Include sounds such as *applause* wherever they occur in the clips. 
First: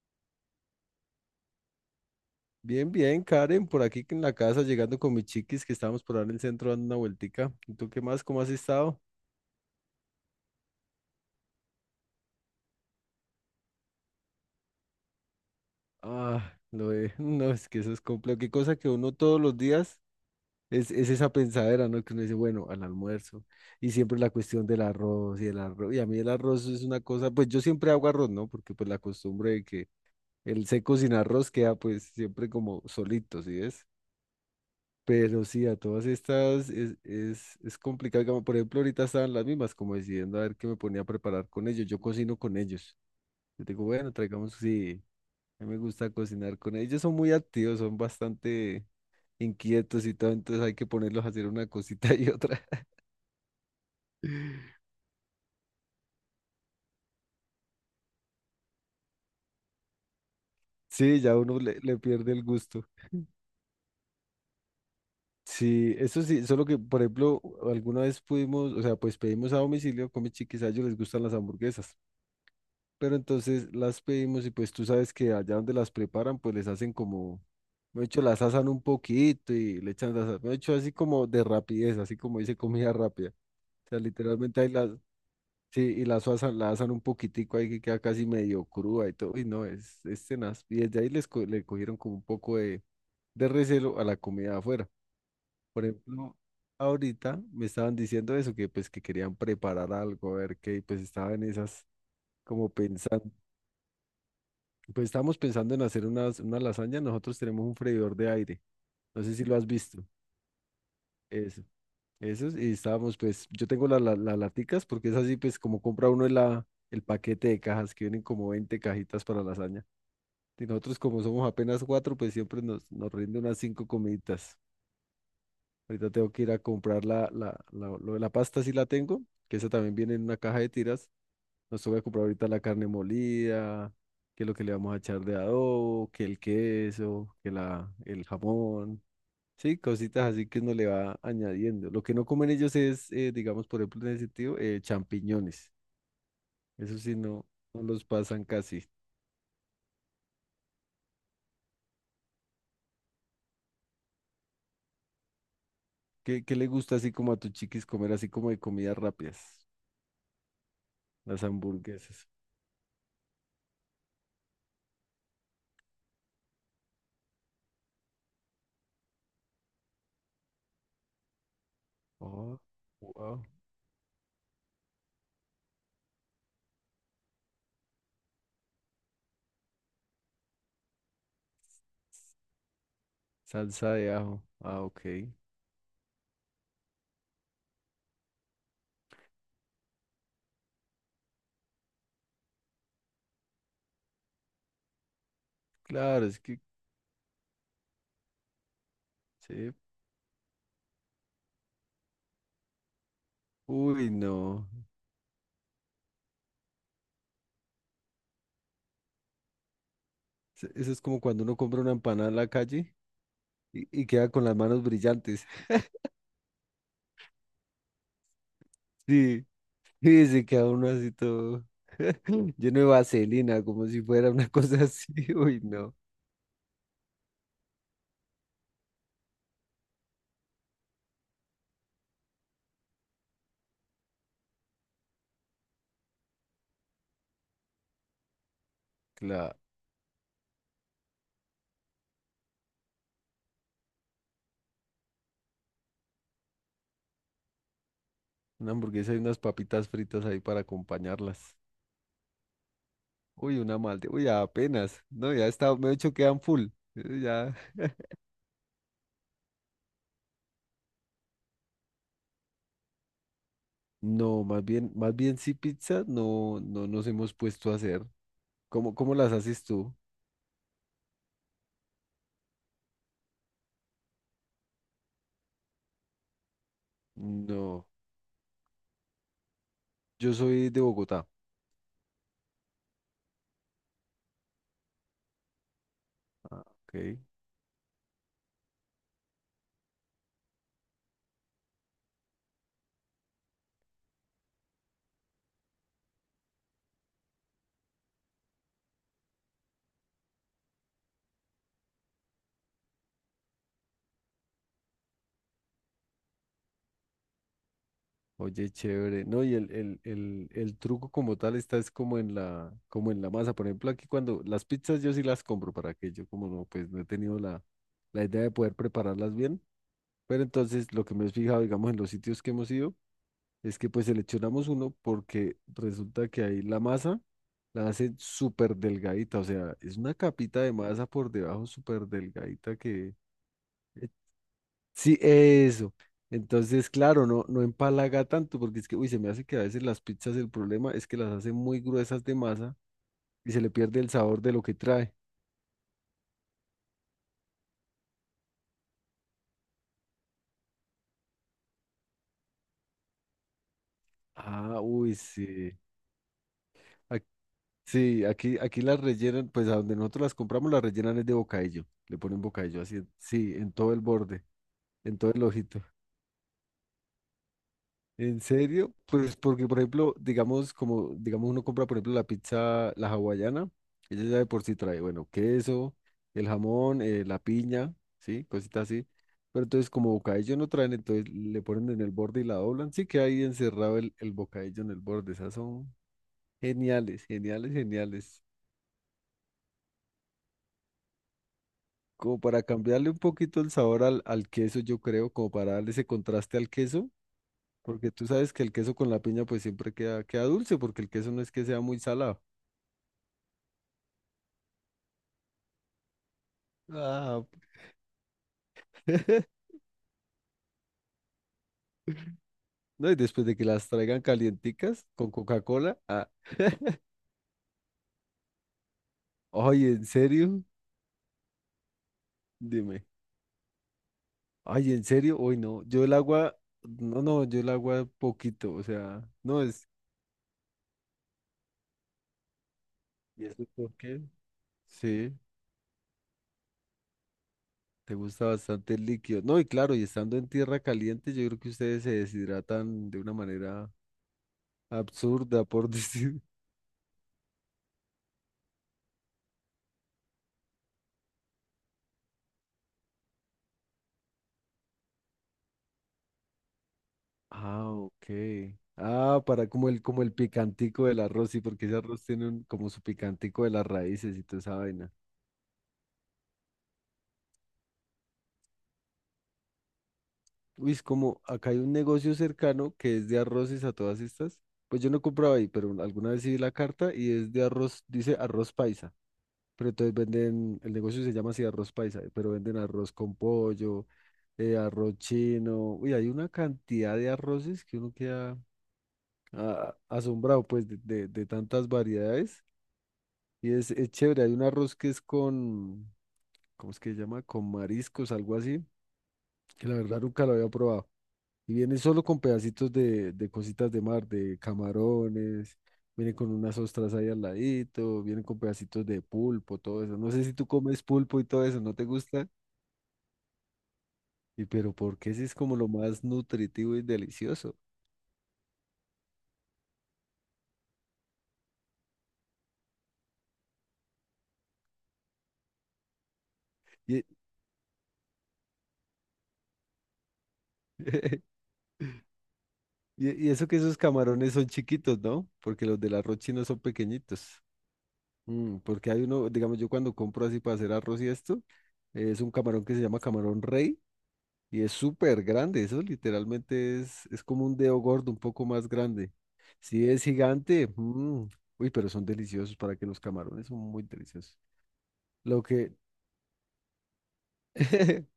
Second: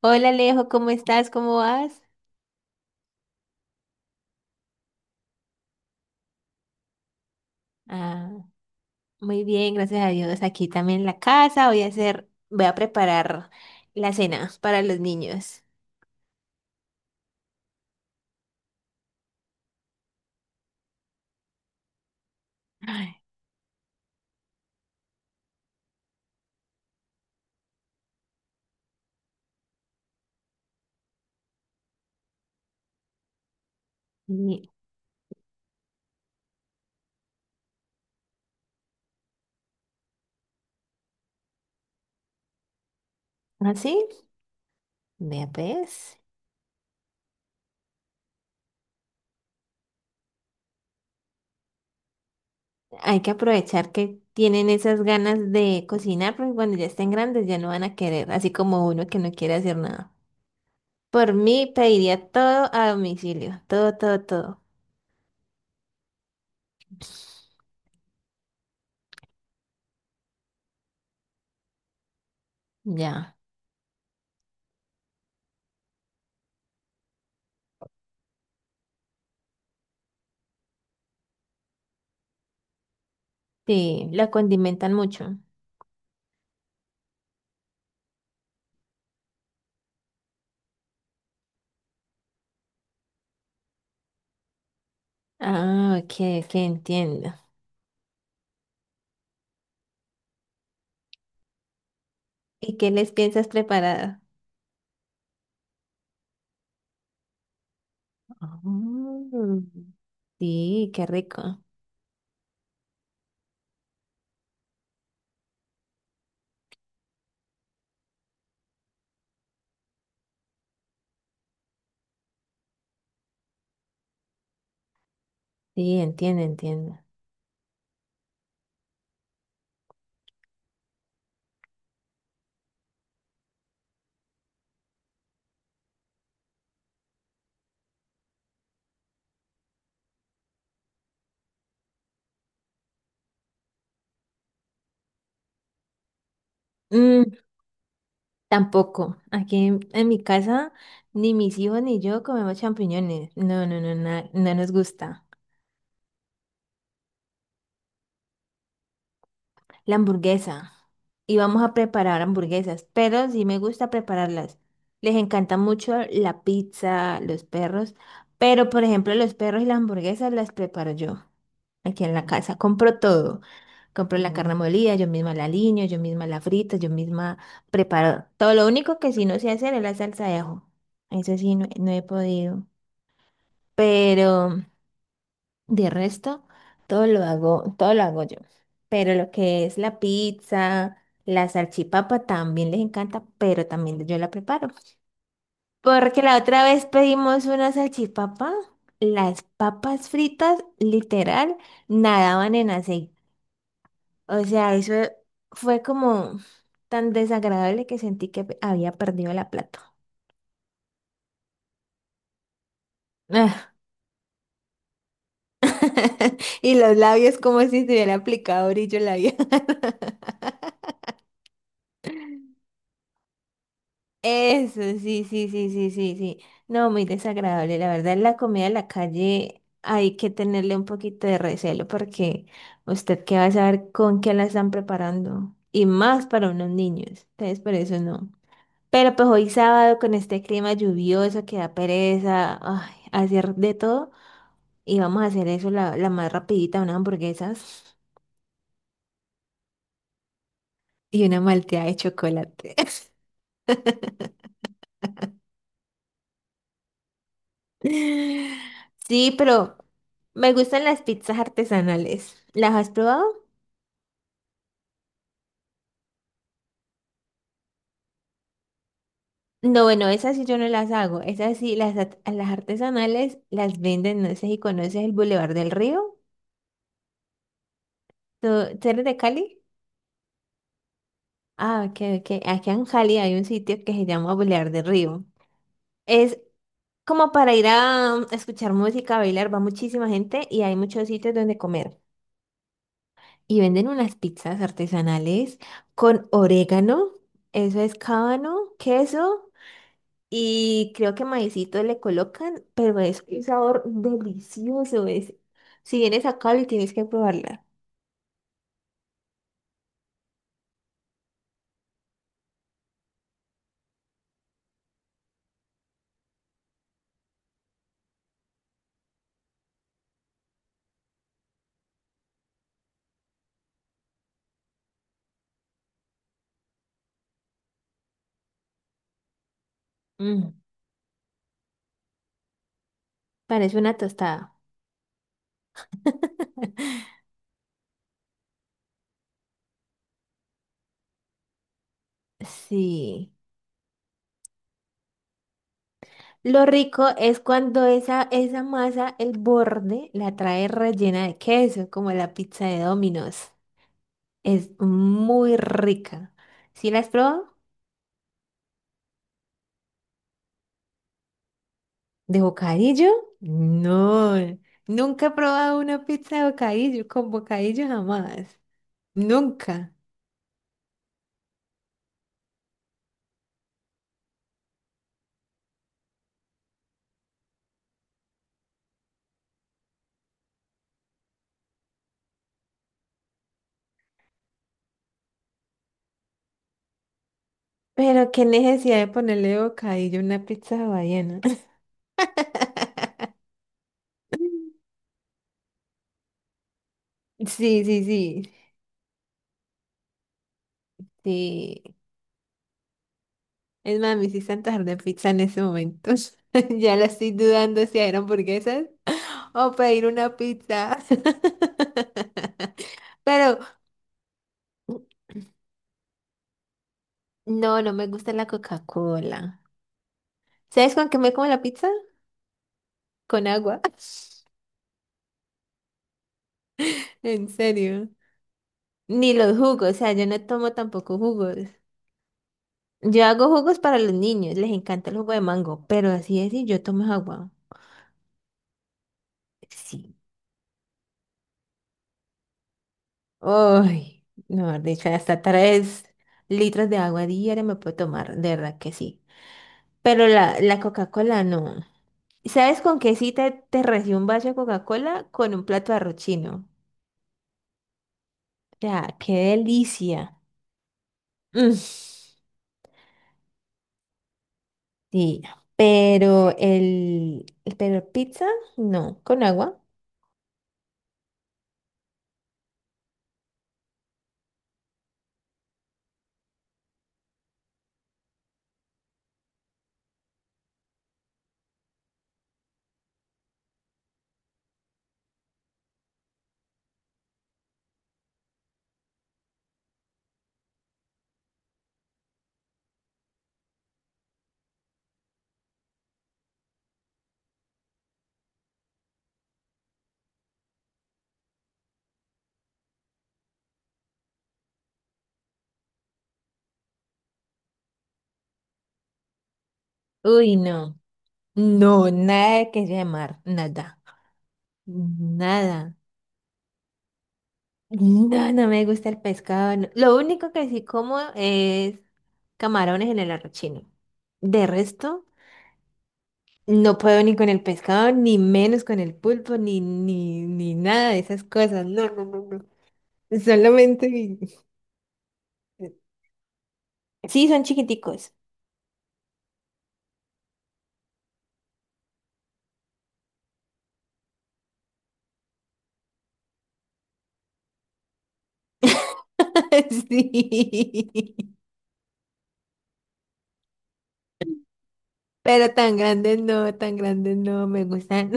Hola, Alejo, ¿cómo estás? ¿Cómo vas? Bien, bien, Karen, por aquí en la casa, llegando con mis chiquis que estábamos por ahí en el centro dando una vueltica. ¿Y tú qué más? Ah, ¿Cómo has estado? muy bien, gracias a Dios. Aquí también en la casa voy a preparar la cena para los niños. Ah, *laughs* no, es que eso es complejo. Qué cosa que uno todos los días es esa pensadera, ¿no? Que uno dice, bueno, al Ay, almuerzo. Y siempre la cuestión del arroz y el arroz. Y a mí el arroz es una cosa, pues yo siempre hago arroz, ¿no? Porque pues la costumbre de que el seco sin arroz queda pues siempre como solito, ¿sí ves? y- Pero sí, a todas estas es complicado. Como, por ejemplo, ahorita estaban las mismas, como decidiendo a ver qué me ponía a preparar con ellos. Yo cocino con ellos. Yo ¿ah, digo, sí? bueno, traigamos, sí, Vea a mí me gusta pues, cocinar con ellos. Ellos son muy activos, son bastante inquietos y todo, entonces hay que ponerlos a hacer una cosita y otra. hay que aprovechar que tienen *laughs* esas ganas de cocinar, porque cuando ya estén grandes ya no van a querer, así como uno que no quiere hacer nada. Sí, Por ya uno mí le pediría pierde el todo gusto. a domicilio, todo, todo, todo. Sí, eso sí, solo que, por ejemplo, alguna vez pudimos, o sea, pues pedimos a domicilio, con mis chiquis, a ellos les gustan las hamburguesas. Pero Ya, entonces las pedimos y pues tú sabes que allá donde las preparan, pues les hacen como, de hecho, las asan un poquito y le echan las, de hecho, así como de rapidez, así como dice comida rápida. O sea, sí, la literalmente ahí las, condimentan mucho. sí, y las asan, la asan un poquitico ahí que queda casi medio cruda y todo, y no, es tenaz. Y desde ahí le cogieron como un poco de recelo a la comida de afuera. Por Ah, ok, ejemplo, que entiendo. ahorita me estaban diciendo eso, que pues que querían preparar algo, a ver qué, y pues estaba en esas como ¿Y qué les pensando. piensas preparar? Pues estamos pensando en hacer unas, una lasaña. Nosotros tenemos un freidor de aire. No sé si lo Mm, has visto. sí, qué rico. Eso. Eso. Y estábamos, pues, yo tengo las laticas porque es así, pues, como compra uno la, el paquete de cajas que vienen como 20 cajitas para lasaña. Y nosotros, como somos apenas cuatro, pues siempre nos, nos rinde unas cinco comiditas. Sí, Ahorita tengo entiendo, que ir a entiendo. comprar lo de la pasta, sí la tengo, que esa también viene en una caja de tiras. Nos toca comprar ahorita la carne molida, que lo que le vamos a echar de adobo, que el queso, que el jamón. Sí, cositas así que uno le va añadiendo. Lo que no comen ellos es, digamos, por ejemplo, en ese sentido, champiñones. Eso sí, Mm, no, no los pasan casi. tampoco. Aquí en mi casa, ni mis hijos ni yo comemos champiñones. No, no, no, no nos gusta. ¿Qué le gusta así como a tus chiquis comer así como de comidas rápidas? La hamburguesa. Y Las vamos a preparar hamburguesas. hamburguesas, pero sí me gusta prepararlas. Les encanta mucho la pizza, los perros, pero por ejemplo, los perros y las hamburguesas las preparo yo aquí en la casa. Oh, Compro todo. wow. Compro la, mm, carne molida, yo misma la aliño, yo misma la frito, yo misma preparo todo. Lo único que sí no sé hacer es la salsa de ajo. Eso sí, no, no he podido. Salsa de ajo. Pero Ah, ok. de resto, todo lo hago yo. Pero lo que es la pizza, la salchipapa también les encanta, pero también yo la preparo. Porque Claro, la es que otra vez pedimos una salchipapa, las sí. papas fritas, literal, nadaban en aceite. Uy, O no. sea, eso fue como tan desagradable que sentí que había perdido la plata. Eso es como cuando uno compra una empanada en la calle Ah, y queda con las manos brillantes. *laughs* *laughs* y los labios como si se hubiera aplicado brillo labial. Sí, *laughs* sí, se queda uno así todo *laughs* lleno de vaselina, como si fuera una Eso, cosa así. sí, *laughs* sí, Uy, sí, sí, no. sí, sí. No, muy desagradable. La verdad, la comida de la calle hay que tenerle un poquito de recelo porque usted qué va a saber con qué la están preparando. Y más para unos niños. Entonces, por eso no. Pero pues hoy Claro, sábado con este clima lluvioso que da pereza, ay, hacer de todo. Y vamos a hacer eso, la más rapidita, unas hamburguesas una hamburguesa y unas papitas fritas ahí para y una acompañarlas. malteada de chocolate. Uy, una malta. Uy, apenas. No, ya está, me he hecho quedan full. Ya. *laughs* Sí, pero me gustan las pizzas artesanales. ¿Las has probado? No, más bien sí pizza, no, no nos hemos puesto a hacer. ¿Cómo, cómo las haces No, tú? bueno, esas sí yo no las hago. Esas sí, las, las artesanales las venden, no sé si conoces el Boulevard del Río. No, ¿Tú, tú eres de Cali? yo soy de Bogotá. Ah, ok, ok. Aquí en Cali hay un sitio que se llama Boulevard del Río. Es Ah, ok. como para ir a escuchar música, bailar, va muchísima gente y hay muchos sitios donde comer. Y venden unas pizzas artesanales con orégano, eso es cábano, queso y creo que maicito le colocan, pero es un sabor delicioso es. Si vienes a Cali tienes que probarla. Oye, chévere. No, y el truco como tal está es como en la masa. Por ejemplo, aquí cuando las pizzas yo sí las compro para que yo como no, pues no he tenido la idea de poder prepararlas bien. Pero entonces lo que me he fijado, digamos, en los sitios que hemos ido, es que pues seleccionamos uno porque resulta que ahí la masa la hacen súper delgadita. O sea, es una Mm, capita de masa por debajo súper delgadita que... parece una tostada. Sí, eso. Entonces, *laughs* claro, no, no empalaga tanto, porque es que, uy, se me hace que a veces las pizzas el problema es que las hacen muy gruesas de masa Sí. y se le pierde el sabor de lo que trae. Lo rico es cuando esa masa, el borde, la trae rellena de queso, como la pizza de Domino's. Es Ah, uy, muy sí. rica. ¿Sí la has Ac- probado? sí, aquí, aquí las rellenan, pues a donde nosotros las compramos las rellenan es de bocadillo. Le ¿De ponen bocadillo así, bocadillo? sí, en todo el No, borde, en nunca he todo el probado ojito. una pizza de bocadillo, con bocadillo ¿En jamás, serio? Pues porque, por nunca. ejemplo, digamos, como, digamos, uno compra, por ejemplo, la pizza, la hawaiana, ella ya de por sí trae, bueno, queso, el jamón, la piña, ¿sí? Cositas así. Pero entonces, como bocadillo no traen, entonces le ponen en el borde y la doblan, sí que ahí encerrado el bocadillo en el borde. Esas son geniales, geniales, Pero geniales. qué necesidad de ponerle bocadillo a una pizza hawaiana. *laughs* Como para cambiarle un poquito el sabor al, al queso, yo creo, como para darle ese contraste al queso, Sí, sí, porque tú sí, sabes que el queso con la piña pues siempre queda dulce, porque el queso no es que sea sí. muy salado. Es más, me hiciste antojar de pizza en ese momento. *laughs* Ya la estoy Ah, dudando si eran hamburguesas *laughs* *laughs* o pedir una pizza. *laughs* no, y después de Pero que las traigan calienticas con Coca-Cola. Ah. *laughs* no, no me gusta la Coca-Cola. Ay, ¿en serio? ¿Sabes con qué me como la pizza? Dime. Con agua. Ay, ¿en serio? Hoy no. Yo el agua, *laughs* no, no, En yo el agua serio. poquito, o sea, Ni los no jugos, es. o sea, yo no tomo tampoco jugos. Yo ¿Y hago eso jugos por para los qué? niños, les encanta el jugo Sí, de mango, pero así es y yo tomo agua. te gusta bastante el líquido. No, y claro, y Sí. estando en tierra caliente, yo creo que ustedes se deshidratan de una manera Uy, no, de hecho, hasta absurda, por *laughs* tres decir. litros de agua diaria me puedo tomar, de verdad que sí. Pero la Coca-Cola no. ¿Sabes con qué sí te recibo un vaso de Coca-Cola? Con un plato de arroz chino. Ah, ok. O sea, qué Ah, para como el delicia. picantico del arroz, sí, Mm, porque ese arroz tiene un, como su picantico de las raíces y toda esa vaina. sí, pero pero pizza, no, con agua. Uy, es como, acá hay un negocio cercano que es de arroces a todas estas. Pues yo no compraba ahí, pero alguna vez sí vi la carta y es de arroz, dice arroz paisa. Pero entonces venden, el negocio se llama así arroz paisa, pero venden arroz con pollo, arroz chino. Uy, hay una cantidad de arroces que uno queda ah, asombrado, pues, de de tantas variedades. Y es chévere, hay un arroz que es con, ¿cómo es que se llama? Con mariscos, algo así, que la verdad nunca lo había probado. Y viene solo con pedacitos de cositas de mar, de camarones, viene con unas ostras ahí al ladito, viene con pedacitos de pulpo, todo eso. No sé si Uy, tú no. comes pulpo y todo eso, ¿no te No, gusta? nada de que sea de mar, nada, Y pero ¿por qué si es como lo nada. más nutritivo y delicioso? No, no me gusta el pescado, no. Lo único que sí como es camarones en el arrochino. De resto, no puedo Y, ni con el pescado, ni menos con el pulpo, ni, ni, ni nada de esas *laughs* cosas. No, no, no, no. y eso que esos Solamente... camarones son chiquitos, ¿no? Porque los del arroz chino son Sí, son pequeñitos. chiquiticos. Mm, porque hay uno, digamos, yo cuando compro así para hacer arroz y esto, es un camarón que se llama camarón rey y es súper grande. Eso literalmente es como un dedo gordo, un poco más grande. *laughs* Sí, es gigante. Sí. Mm. Uy, pero son deliciosos para que los camarones son muy deliciosos. Lo Pero que, tan grandes no, me *laughs* gustan.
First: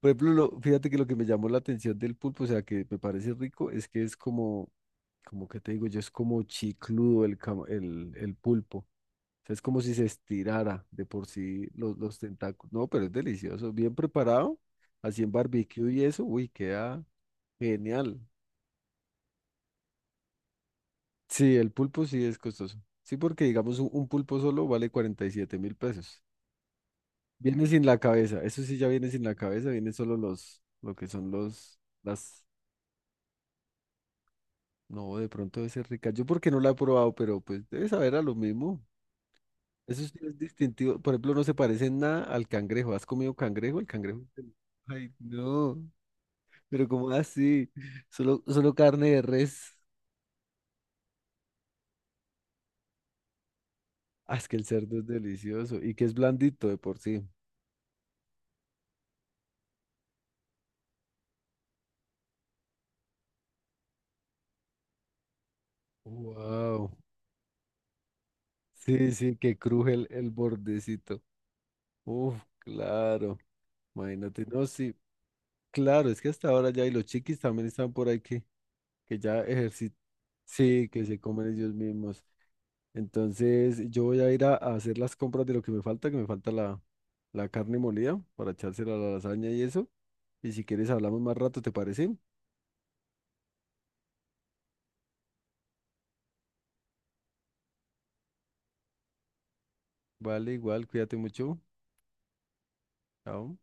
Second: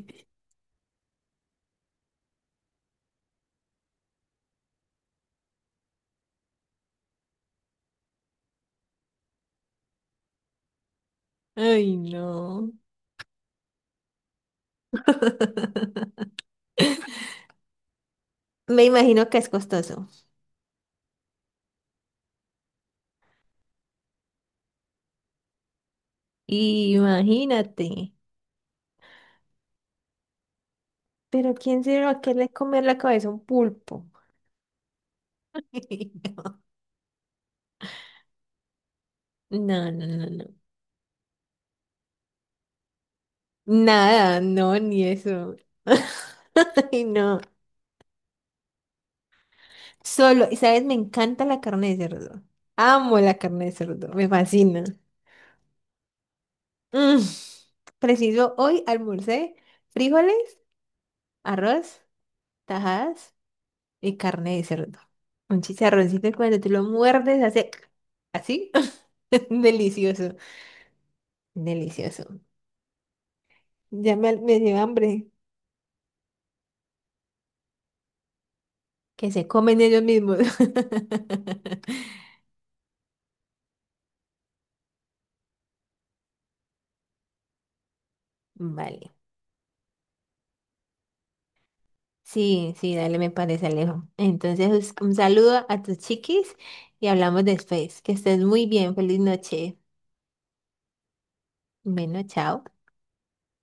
por ejemplo, fíjate que lo que me llamó la atención del pulpo, o sea, que me parece rico, es que es como, como que te digo yo, es como chicludo el pulpo. O sea, es como si se estirara de por *laughs* sí Ay, los no. tentáculos. No, pero es delicioso. Bien preparado, así en barbecue y eso, *laughs* uy, queda genial. Me imagino que es costoso. Sí, el pulpo sí es costoso. Sí, porque digamos un, pulpo solo vale $47,000. Viene Imagínate. sin la cabeza, eso sí ya viene sin la cabeza, viene solo lo que son Pero los, ¿quién se va a las, querer comer la cabeza a un pulpo? no, de pronto debe ser rica. Yo porque *laughs* no la he probado, pero pues debe saber a lo mismo. No, Eso no, sí no, es no. distintivo, por ejemplo, no se parece en nada al cangrejo. ¿Has comido cangrejo? El cangrejo. Es Nada, no, ni Ay, eso. no. *laughs* Pero Ay, como no. así, solo, solo carne de res. Solo, y sabes, me encanta la carne de cerdo. Amo la carne de cerdo, me Ah, es que el fascina. cerdo es delicioso y que es blandito de por Mm. sí. Preciso, hoy almorcé frijoles, arroz, tajadas y carne de cerdo. Un chicharroncito cuando tú lo Wow. muerdes hace así. Sí, sí, *laughs* que cruje el Delicioso, bordecito. Uf, delicioso. claro. Ya me, Imagínate, me no, dio sí, hambre. claro, es que hasta ahora ya y los chiquis también están por ahí que, Que ya se comen ejercitan. ellos mismos. Sí, que se comen ellos *laughs* mismos. Entonces, yo voy a ir a hacer las compras de lo que me falta la carne molida para echársela a la Vale. lasaña y eso. Y si quieres hablamos más rato, ¿te parece? Sí, sí, dale, me parece, Alejo. Entonces, un saludo a tus chiquis y hablamos después. Que estés muy bien. Feliz noche. Vale, igual, cuídate mucho. Bueno, chao. Chao.